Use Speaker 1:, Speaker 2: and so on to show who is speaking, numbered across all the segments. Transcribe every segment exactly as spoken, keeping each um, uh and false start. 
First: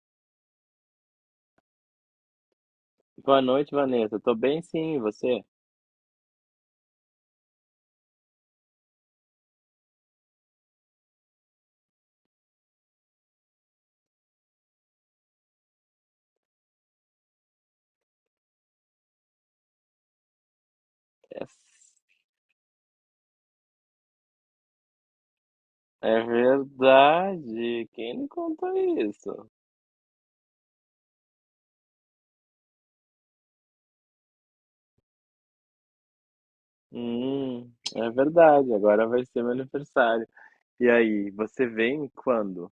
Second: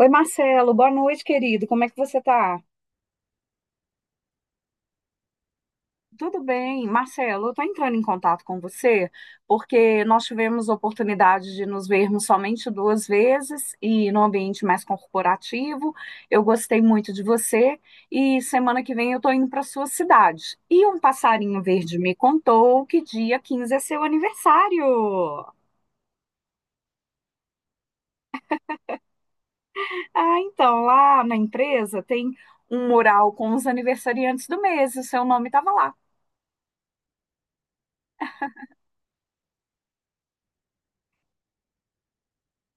Speaker 1: Oi, Marcelo, boa noite, querido. Como é que você tá?
Speaker 2: Boa noite, Vanessa. Tô bem, sim, e você?
Speaker 1: Tudo bem, Marcelo, eu tô entrando em contato com você porque nós tivemos a oportunidade de nos vermos somente duas vezes e no ambiente mais corporativo. Eu gostei muito de você e semana que vem eu estou indo para sua cidade. E um
Speaker 2: É,
Speaker 1: passarinho verde me contou que dia quinze é seu aniversário.
Speaker 2: é verdade. Quem me contou isso?
Speaker 1: Ah, então, lá na empresa tem um mural com os aniversariantes do mês, e o seu nome estava lá.
Speaker 2: Hum, é verdade. Agora vai ser meu aniversário. E aí, você vem quando?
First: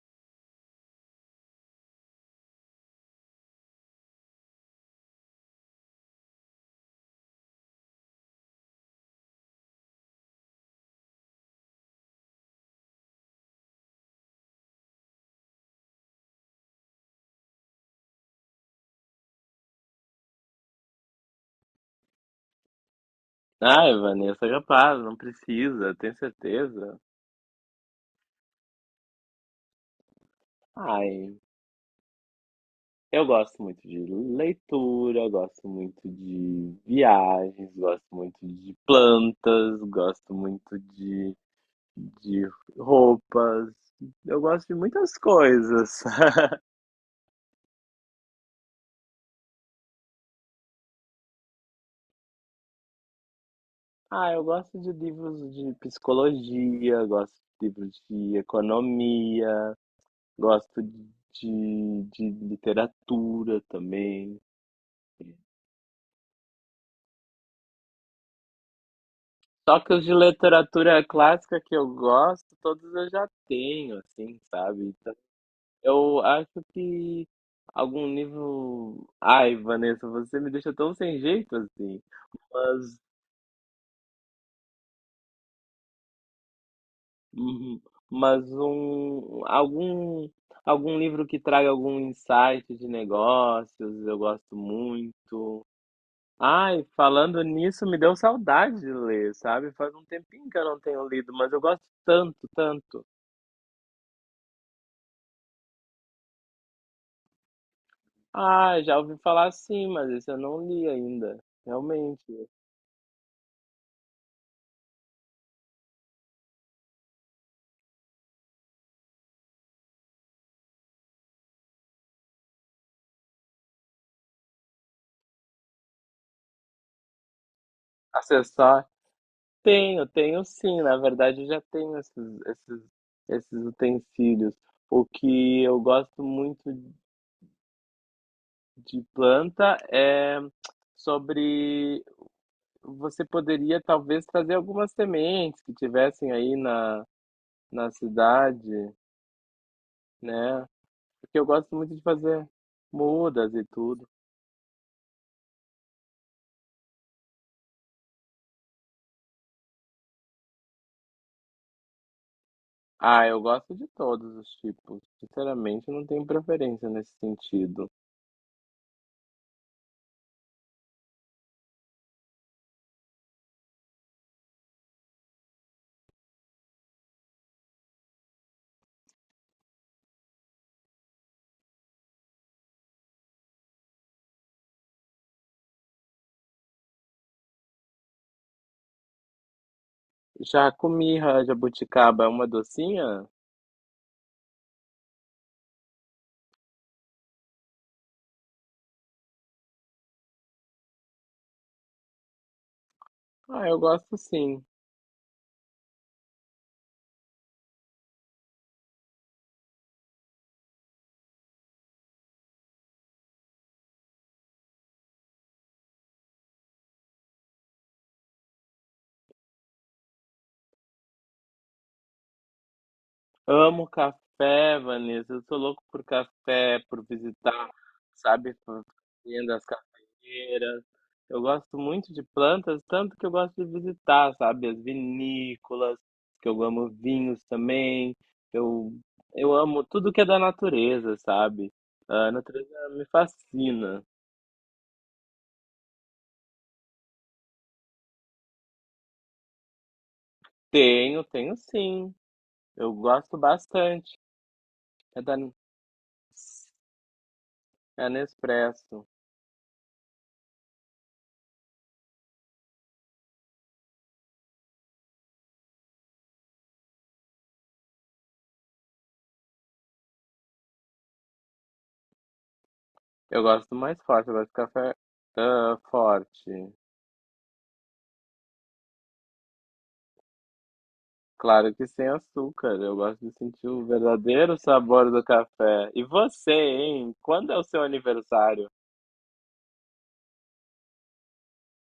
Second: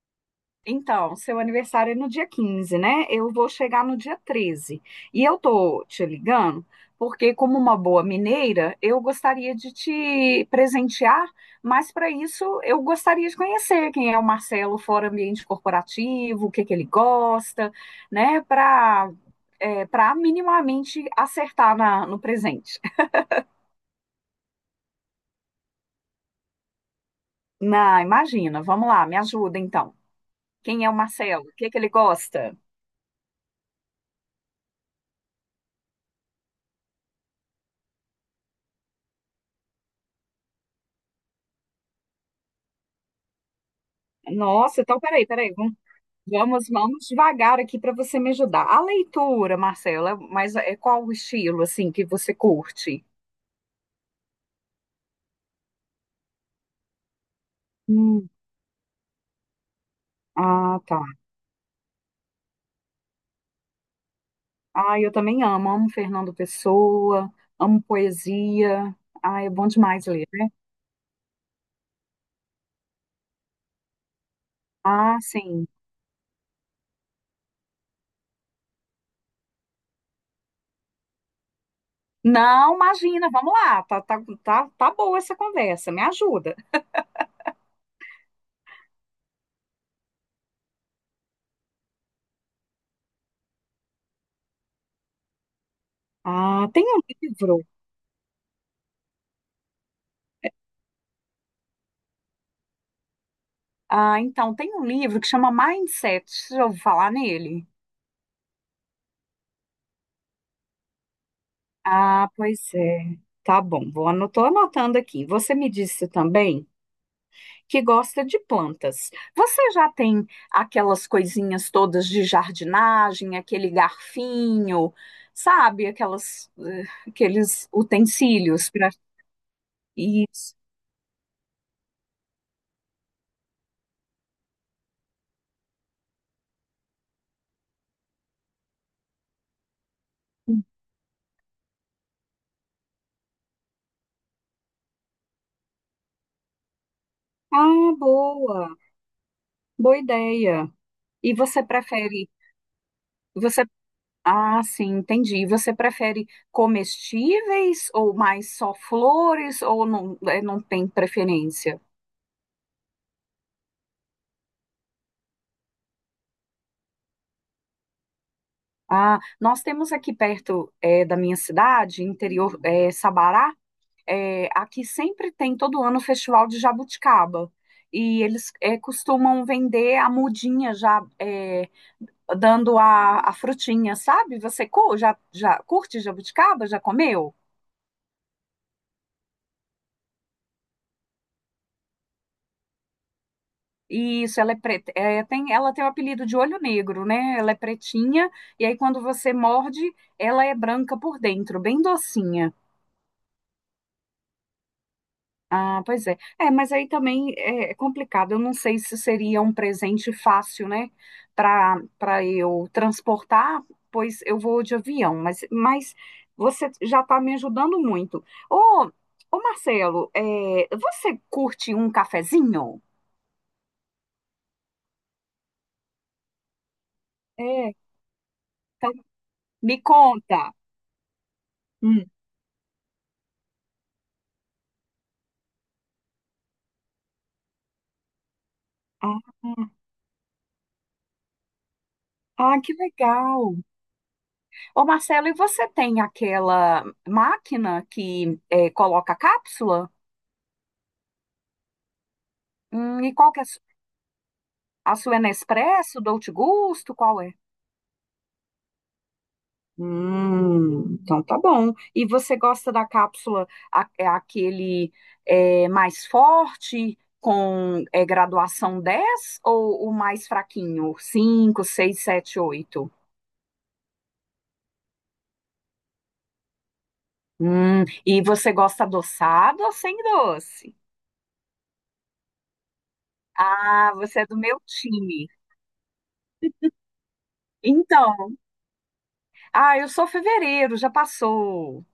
Speaker 1: Então, seu aniversário é no dia quinze, né? Eu vou chegar no dia treze. E eu tô te ligando porque, como uma boa mineira, eu gostaria de te presentear, mas para isso eu gostaria de conhecer quem é o Marcelo fora ambiente corporativo, o que que ele gosta, né? Para para minimamente acertar na, no presente.
Speaker 2: Ai, Vanessa, capaz, não precisa, tem certeza?
Speaker 1: Na, imagina, vamos lá, me ajuda então. Quem é o
Speaker 2: Ai,
Speaker 1: Marcelo? O que que ele gosta?
Speaker 2: eu gosto muito de leitura, gosto muito de viagens, gosto muito de plantas, gosto muito de de roupas. Eu gosto de
Speaker 1: Nossa, então
Speaker 2: muitas
Speaker 1: peraí, peraí,
Speaker 2: coisas.
Speaker 1: vamos, vamos devagar aqui para você me ajudar. A leitura, Marcela, mas é qual o estilo assim que você curte?
Speaker 2: Ah, eu gosto de livros de psicologia, gosto de livros
Speaker 1: Hum,
Speaker 2: de economia,
Speaker 1: ah,
Speaker 2: gosto
Speaker 1: tá.
Speaker 2: de, de literatura também.
Speaker 1: Ah, eu também amo, amo Fernando Pessoa, amo poesia. Ah, é bom
Speaker 2: Só que os
Speaker 1: demais
Speaker 2: de
Speaker 1: ler, né?
Speaker 2: literatura clássica que eu gosto, todos eu já tenho, assim, sabe? Então,
Speaker 1: Ah, sim.
Speaker 2: eu acho que algum livro. Ai, Vanessa, você me deixa tão sem jeito assim.
Speaker 1: Não,
Speaker 2: Mas.
Speaker 1: imagina, vamos lá, tá, tá, tá, tá boa essa conversa, me ajuda.
Speaker 2: Uhum. Mas um algum algum livro que traga algum insight de negócios, eu gosto muito.
Speaker 1: Ah,
Speaker 2: Ai,
Speaker 1: tem um
Speaker 2: falando
Speaker 1: livro.
Speaker 2: nisso, me deu saudade de ler, sabe? Faz um tempinho que eu não tenho lido, mas eu gosto tanto, tanto.
Speaker 1: Ah, então, tem um livro que chama Mindset, já ouviu falar nele?
Speaker 2: Ah, já ouvi falar sim, mas esse eu não li ainda. Realmente.
Speaker 1: Ah, pois é. Tá bom, vou anotar, anotando aqui. Você me disse também que gosta de plantas. Você já tem aquelas coisinhas todas de jardinagem, aquele garfinho, sabe? Aquelas, eh, aqueles utensílios
Speaker 2: Acessar?
Speaker 1: para
Speaker 2: Tenho, tenho
Speaker 1: isso.
Speaker 2: sim. Na verdade, eu já tenho esses, esses, esses utensílios. O que eu gosto muito de planta é sobre você poderia talvez trazer algumas sementes que tivessem aí na, na
Speaker 1: Ah,
Speaker 2: cidade,
Speaker 1: boa, boa
Speaker 2: né?
Speaker 1: ideia. E
Speaker 2: Porque eu
Speaker 1: você
Speaker 2: gosto muito de
Speaker 1: prefere,
Speaker 2: fazer mudas e
Speaker 1: você,
Speaker 2: tudo.
Speaker 1: ah, sim, entendi. E você prefere comestíveis ou mais só flores ou não, eh, não tem preferência?
Speaker 2: Ah, eu gosto de todos os tipos. Sinceramente, não tenho preferência nesse sentido.
Speaker 1: Ah, nós temos aqui perto eh, da minha cidade, interior eh, Sabará, eh, aqui sempre tem todo ano o Festival de Jabuticaba. E eles eh, costumam vender a mudinha já eh, dando a, a frutinha, sabe? Você cu- já, já curte jabuticaba? Já comeu?
Speaker 2: Já comi ra- jabuticaba, é uma docinha?
Speaker 1: Isso, ela é preta, eh, tem, ela tem o apelido de olho negro, né? Ela é pretinha, e aí quando você morde, ela é branca por dentro, bem docinha.
Speaker 2: Ah, eu gosto sim.
Speaker 1: Ah, pois é. É, mas aí também é é complicado. Eu não sei se seria um presente fácil, né, para para eu transportar, pois eu vou de avião. Mas, mas você já está me ajudando muito. Ô, ô Marcelo, é, você curte um cafezinho?
Speaker 2: Amo café, Vanessa. Eu sou louco por café, por visitar,
Speaker 1: É,
Speaker 2: sabe,
Speaker 1: então
Speaker 2: fazendas,
Speaker 1: me conta.
Speaker 2: cafeeiras. Eu gosto
Speaker 1: Hum.
Speaker 2: muito de plantas, tanto que eu gosto de visitar, sabe, as vinícolas, que eu amo vinhos também. Eu,
Speaker 1: Ah,
Speaker 2: eu amo tudo que é da natureza, sabe? A
Speaker 1: ah,
Speaker 2: natureza
Speaker 1: que
Speaker 2: me
Speaker 1: legal.
Speaker 2: fascina.
Speaker 1: Ô Marcelo, e você tem aquela máquina que é, coloca cápsula?
Speaker 2: Tenho, tenho sim. Eu
Speaker 1: Hum, e qual
Speaker 2: gosto
Speaker 1: que é
Speaker 2: bastante.
Speaker 1: A sua é
Speaker 2: É da,
Speaker 1: Nespresso, Dolce Gusto, qual é?
Speaker 2: é Nespresso.
Speaker 1: Hum, então tá bom. E você gosta da cápsula, a- é aquele é, mais forte, com é, graduação dez ou o mais fraquinho? Cinco, seis, sete, oito?
Speaker 2: Eu gosto mais forte, eu gosto de café ah, forte.
Speaker 1: Hum, e você gosta adoçado ou sem doce?
Speaker 2: Claro que sem açúcar. Eu gosto de sentir o
Speaker 1: Ah, você é do
Speaker 2: verdadeiro
Speaker 1: meu
Speaker 2: sabor do
Speaker 1: time.
Speaker 2: café. E você, hein? Quando é o seu
Speaker 1: Então,
Speaker 2: aniversário?
Speaker 1: ah, eu sou fevereiro, já passou.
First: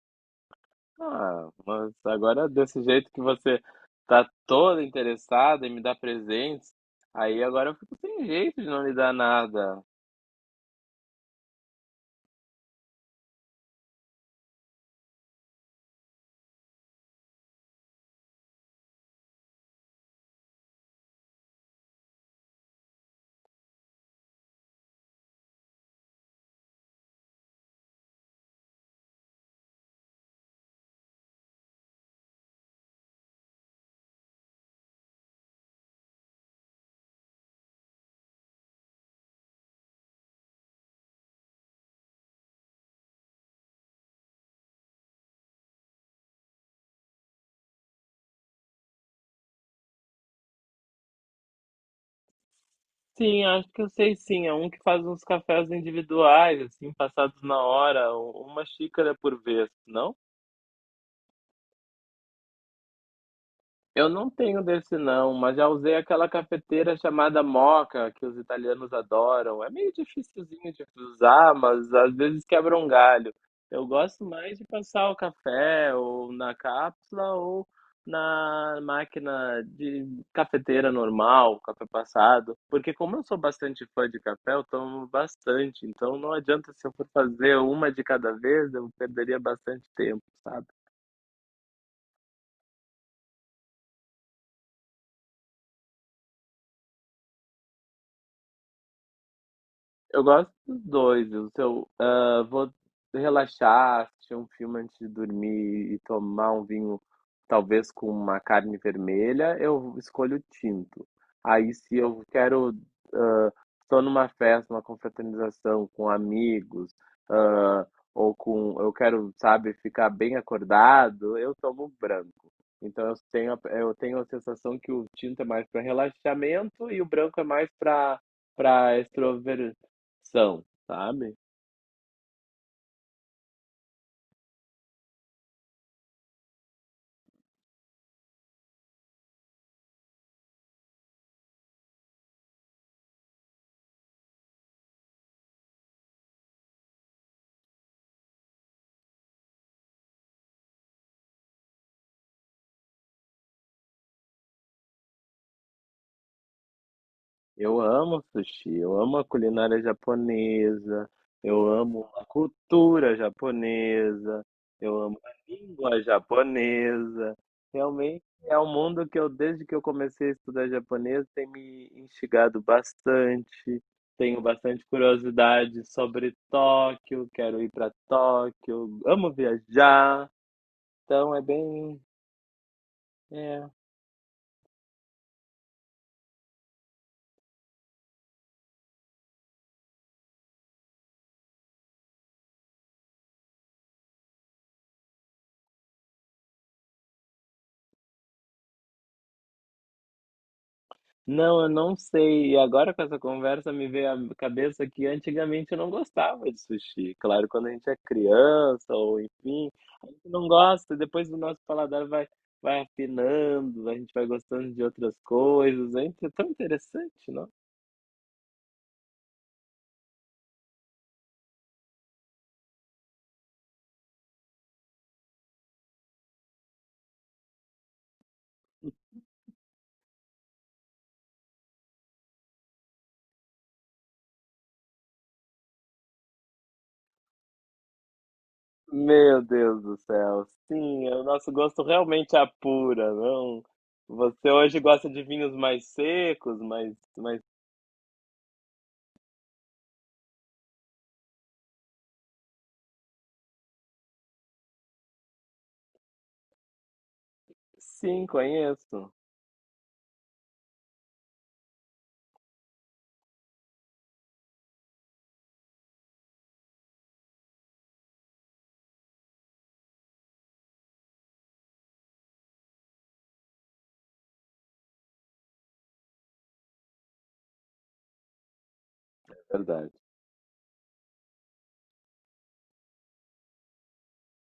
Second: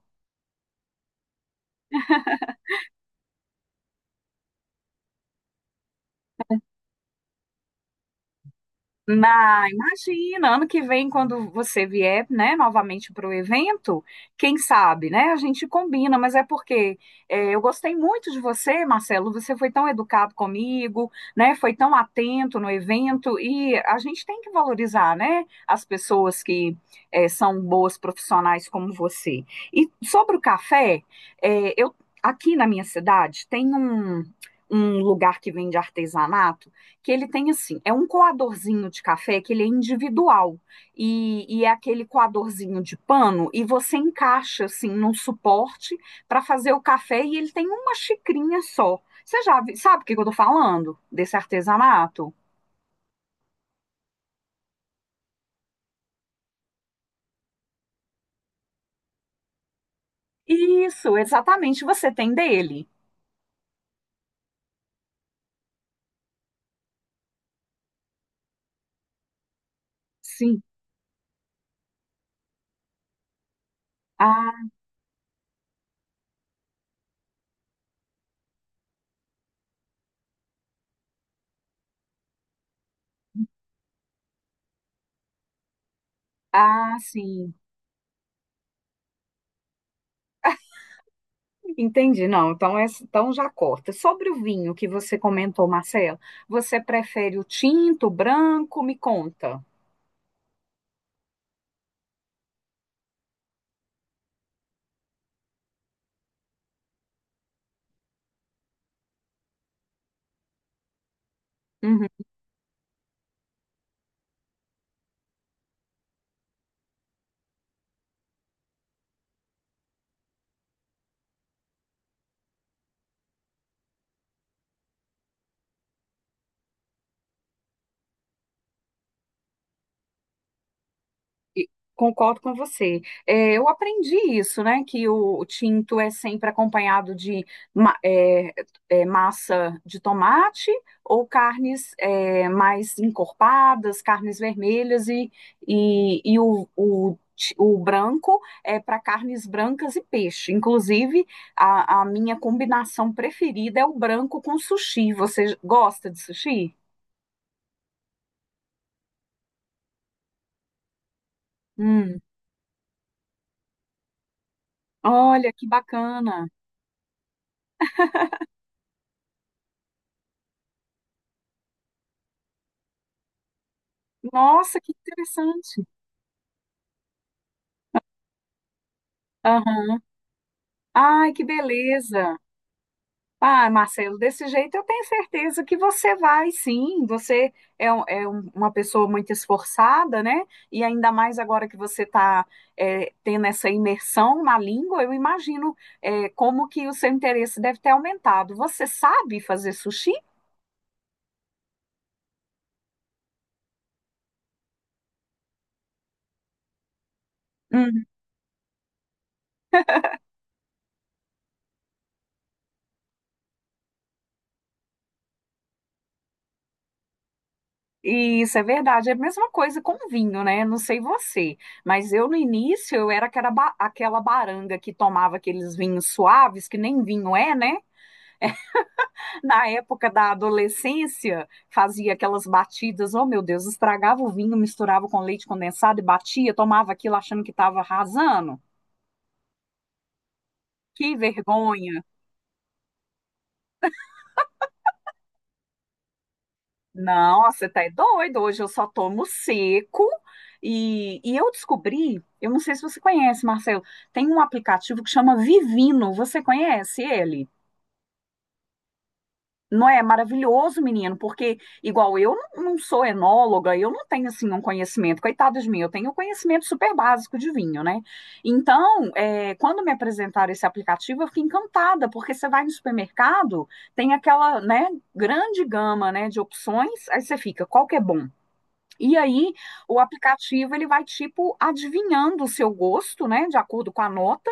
Speaker 2: Ah, mas agora desse jeito que você tá toda interessada em me dar presentes, aí agora eu fico sem jeito de não lhe dar
Speaker 1: Na,
Speaker 2: nada.
Speaker 1: imagina, ano que vem, quando você vier, né, novamente para o evento, quem sabe, né? A gente combina, mas é porque é, eu gostei muito de você, Marcelo. Você foi tão educado comigo, né? Foi tão atento no evento e a gente tem que valorizar, né? As pessoas que é, são boas profissionais como você. E sobre o café, é, eu aqui na minha cidade tem um um lugar que vende artesanato que ele tem assim, é um coadorzinho de café que ele é individual e, e é aquele coadorzinho de pano e você encaixa assim num suporte para fazer o café e ele tem uma xicrinha só. Você já vi- sabe o que que eu tô falando desse artesanato?
Speaker 2: Sim, acho que eu sei sim. É um que faz uns cafés individuais, assim, passados na hora, um, uma xícara por vez, não?
Speaker 1: Isso, exatamente, você tem dele.
Speaker 2: Eu não tenho desse não, mas já usei aquela cafeteira chamada Moca, que os italianos adoram. É meio
Speaker 1: Sim.
Speaker 2: dificilzinho de usar, mas às vezes quebra um galho. Eu gosto mais de
Speaker 1: Ah,
Speaker 2: passar o café ou na cápsula ou na máquina de cafeteira normal, café passado, porque como eu sou bastante fã de café, eu tomo bastante, então não adianta se eu
Speaker 1: ah,
Speaker 2: for
Speaker 1: sim.
Speaker 2: fazer uma de cada vez, eu perderia bastante tempo, sabe?
Speaker 1: Entendi. Não, então, é, então já corta. Sobre o vinho que você comentou, Marcelo, você prefere o tinto, o branco? Me conta.
Speaker 2: Eu gosto dos dois. O seu, ah, vou relaxar, assistir um filme antes de dormir e tomar um vinho, talvez com uma carne vermelha, eu escolho tinto. Aí, se
Speaker 1: Uhum.
Speaker 2: eu quero, ah, estou numa festa, uma confraternização com amigos, ah, ou com, eu quero, sabe, ficar bem acordado, eu tomo um branco. Então, eu tenho, a- eu tenho a sensação que o tinto é mais para relaxamento e o branco é mais para para são, sabe?
Speaker 1: E Concordo com você. É, eu aprendi isso, né? Que o tinto é sempre acompanhado de ma- é, é, massa de tomate ou carnes é, mais encorpadas, carnes vermelhas e, e, e o, o, ti- o branco é para carnes brancas e peixe. Inclusive, a, a minha combinação preferida é o branco com sushi. Você gosta de sushi?
Speaker 2: Eu amo sushi, eu amo a culinária japonesa, eu amo
Speaker 1: Hum,
Speaker 2: a cultura japonesa, eu amo a
Speaker 1: olha que
Speaker 2: língua
Speaker 1: bacana!
Speaker 2: japonesa. Realmente é um mundo que eu, desde que eu comecei a estudar japonês, tem me instigado bastante. Tenho
Speaker 1: Nossa,
Speaker 2: bastante
Speaker 1: que
Speaker 2: curiosidade
Speaker 1: interessante!
Speaker 2: sobre Tóquio, quero ir para Tóquio, amo
Speaker 1: Aham.
Speaker 2: viajar.
Speaker 1: Ai,
Speaker 2: Então é
Speaker 1: que
Speaker 2: bem,
Speaker 1: beleza!
Speaker 2: é
Speaker 1: Ah, Marcelo, desse jeito eu tenho certeza que você vai, sim. Você é, um- é um- uma pessoa muito esforçada, né? E ainda mais agora que você está tendo essa imersão na língua, eu imagino é, como que o seu interesse deve ter aumentado. Você sabe fazer sushi?
Speaker 2: Não, eu não sei. E agora com essa conversa me veio à cabeça que antigamente eu não gostava de sushi. Claro, quando a gente é
Speaker 1: Uhum.
Speaker 2: criança ou enfim, a gente não gosta, e depois o nosso paladar vai vai afinando, a gente vai gostando de outras coisas. É inte- tão interessante, não?
Speaker 1: Isso é verdade, é a mesma coisa com vinho, né? Não sei você, mas eu no início eu era aquela, ba- aquela baranga que tomava aqueles vinhos suaves, que nem vinho é, né? Na época da adolescência, fazia aquelas batidas, oh meu Deus, estragava o vinho, misturava com leite condensado e batia, tomava aquilo achando que estava arrasando.
Speaker 2: Meu Deus do céu. Sim, é
Speaker 1: Que
Speaker 2: o nosso gosto
Speaker 1: vergonha.
Speaker 2: realmente apura, não? Você hoje gosta de vinhos mais secos, mais mais
Speaker 1: Não, você tá é doido. Hoje eu só tomo seco. E, e eu descobri, eu não sei se você conhece, Marcelo, tem um aplicativo que chama Vivino. Você conhece ele?
Speaker 2: sim, conheço.
Speaker 1: Não é maravilhoso, menino, porque igual eu não, não sou enóloga, eu não tenho assim um conhecimento, coitado de mim, eu tenho um conhecimento super básico de vinho, né? Então, é, quando me apresentaram esse aplicativo, eu fiquei encantada, porque você vai no supermercado, tem aquela, né, grande gama, né, de opções, aí você fica, qual que é bom? E aí,
Speaker 2: Verdade.
Speaker 1: o aplicativo ele vai tipo adivinhando o seu gosto, né, de acordo com a nota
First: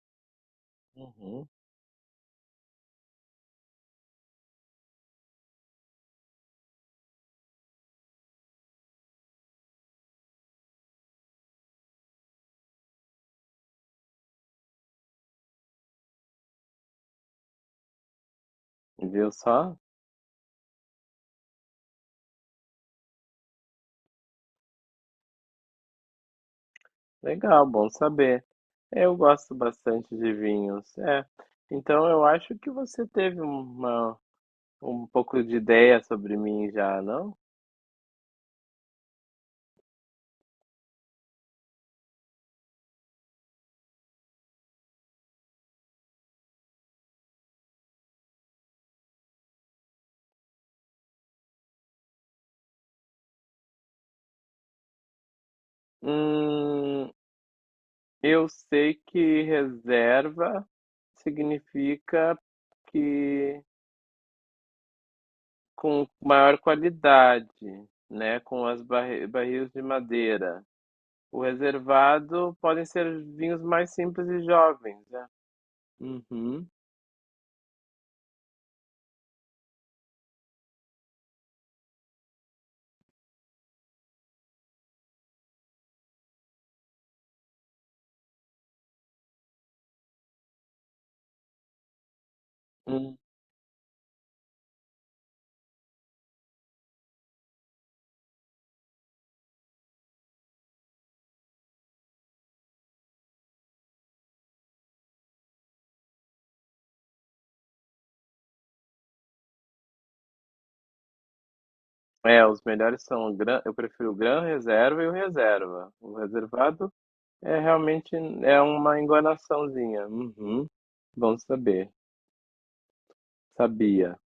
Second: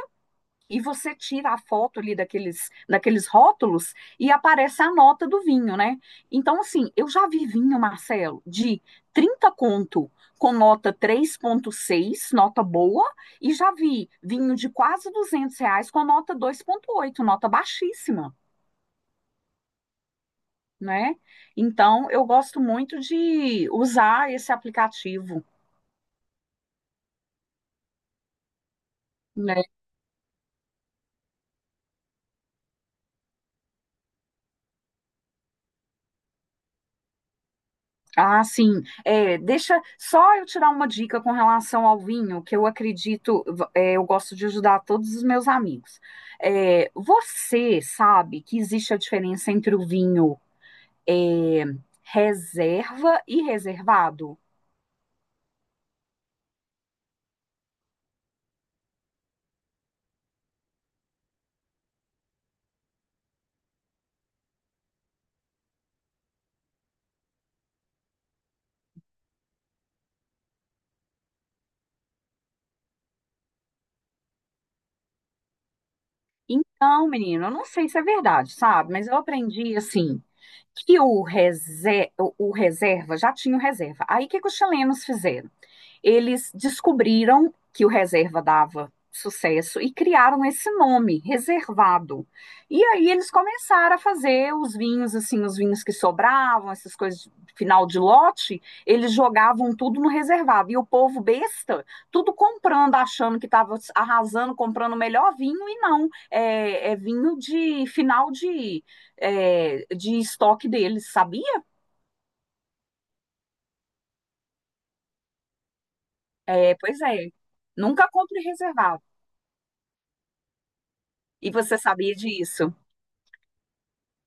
Speaker 1: e você
Speaker 2: Uhum.
Speaker 1: tira a foto ali daqueles, daqueles rótulos e aparece a nota do vinho, né? Então, assim, eu já vi vinho, Marcelo, de trinta conto com nota três vírgula seis, nota boa, e já vi vinho de quase duzentos reais com nota dois vírgula oito, nota baixíssima,
Speaker 2: Viu só?
Speaker 1: né? Então, eu gosto muito de usar esse aplicativo,
Speaker 2: Legal, bom saber. Eu gosto
Speaker 1: né?
Speaker 2: bastante de vinhos. É, então eu acho que você teve uma, um pouco de ideia sobre mim já, não?
Speaker 1: Ah, sim. É, deixa só eu tirar uma dica com relação ao vinho, que eu acredito, v- é, eu gosto de ajudar todos os meus amigos. É, você sabe que existe a diferença entre o vinho é, reserva e reservado?
Speaker 2: Hum, eu sei que reserva significa que com maior qualidade, né? Com as barri barris de madeira. O reservado podem ser vinhos mais simples e jovens, né? Uhum.
Speaker 1: Então, menino, eu não sei se é verdade, sabe? Mas eu aprendi assim que o, rese- o o reserva já tinha o reserva. Aí o que que os chilenos fizeram? Eles descobriram que o reserva dava sucesso e criaram esse nome, reservado. E aí eles começaram a fazer os vinhos, assim, os vinhos que sobravam, essas coisas de final de lote, eles jogavam tudo no reservado. E o povo besta, tudo comprando, achando que estava arrasando, comprando o melhor vinho, e não. É, é vinho de final de, é, de estoque deles, sabia?
Speaker 2: É, os melhores são o gran eu prefiro o Gran Reserva e o Reserva. O
Speaker 1: É,
Speaker 2: reservado
Speaker 1: pois é.
Speaker 2: é
Speaker 1: Nunca
Speaker 2: realmente
Speaker 1: compre
Speaker 2: é uma
Speaker 1: reservado.
Speaker 2: enganaçãozinha. Uhum. Bom
Speaker 1: E você
Speaker 2: saber.
Speaker 1: sabia disso?
Speaker 2: Sabia.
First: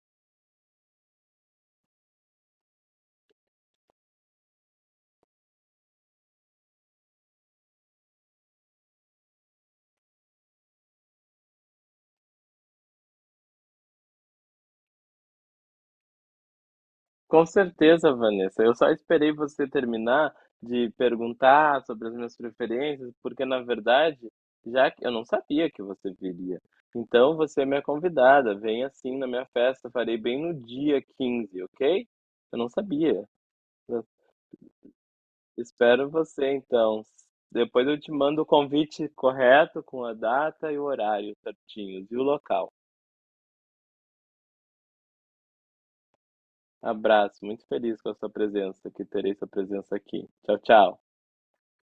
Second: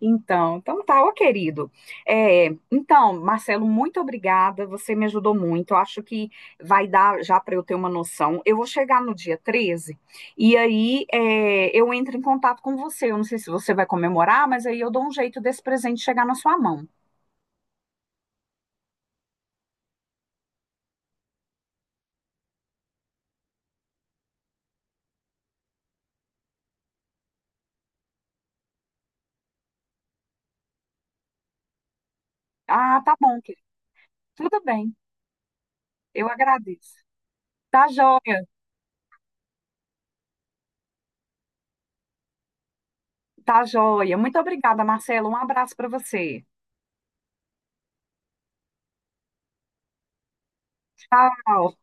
Speaker 1: Então, então tá, ó, querido. É, então, Marcelo, muito obrigada. Você me ajudou muito. Eu acho que vai dar já para eu ter uma noção. Eu vou chegar no dia treze e aí é, eu entro em contato com você. Eu não sei se você vai comemorar, mas aí eu dou um jeito desse presente chegar na sua mão.
Speaker 2: Com certeza, Vanessa. Eu só esperei você terminar de perguntar sobre as minhas preferências, porque na verdade, já que eu não sabia que você viria. Então você é minha convidada. Vem assim na minha festa. Farei bem no dia quinze, ok? Eu não
Speaker 1: Ah, tá
Speaker 2: sabia.
Speaker 1: bom, querido. Tudo bem.
Speaker 2: Espero
Speaker 1: Eu
Speaker 2: você
Speaker 1: agradeço.
Speaker 2: então. Depois
Speaker 1: Tá
Speaker 2: eu te mando o
Speaker 1: joia,
Speaker 2: convite correto, com a data e o horário certinhos e o local.
Speaker 1: tá joia. Muito obrigada, Marcelo. Um abraço para você.
Speaker 2: Abraço, muito feliz com a sua presença, que terei sua presença aqui. Tchau, tchau.
Speaker 1: Tchau.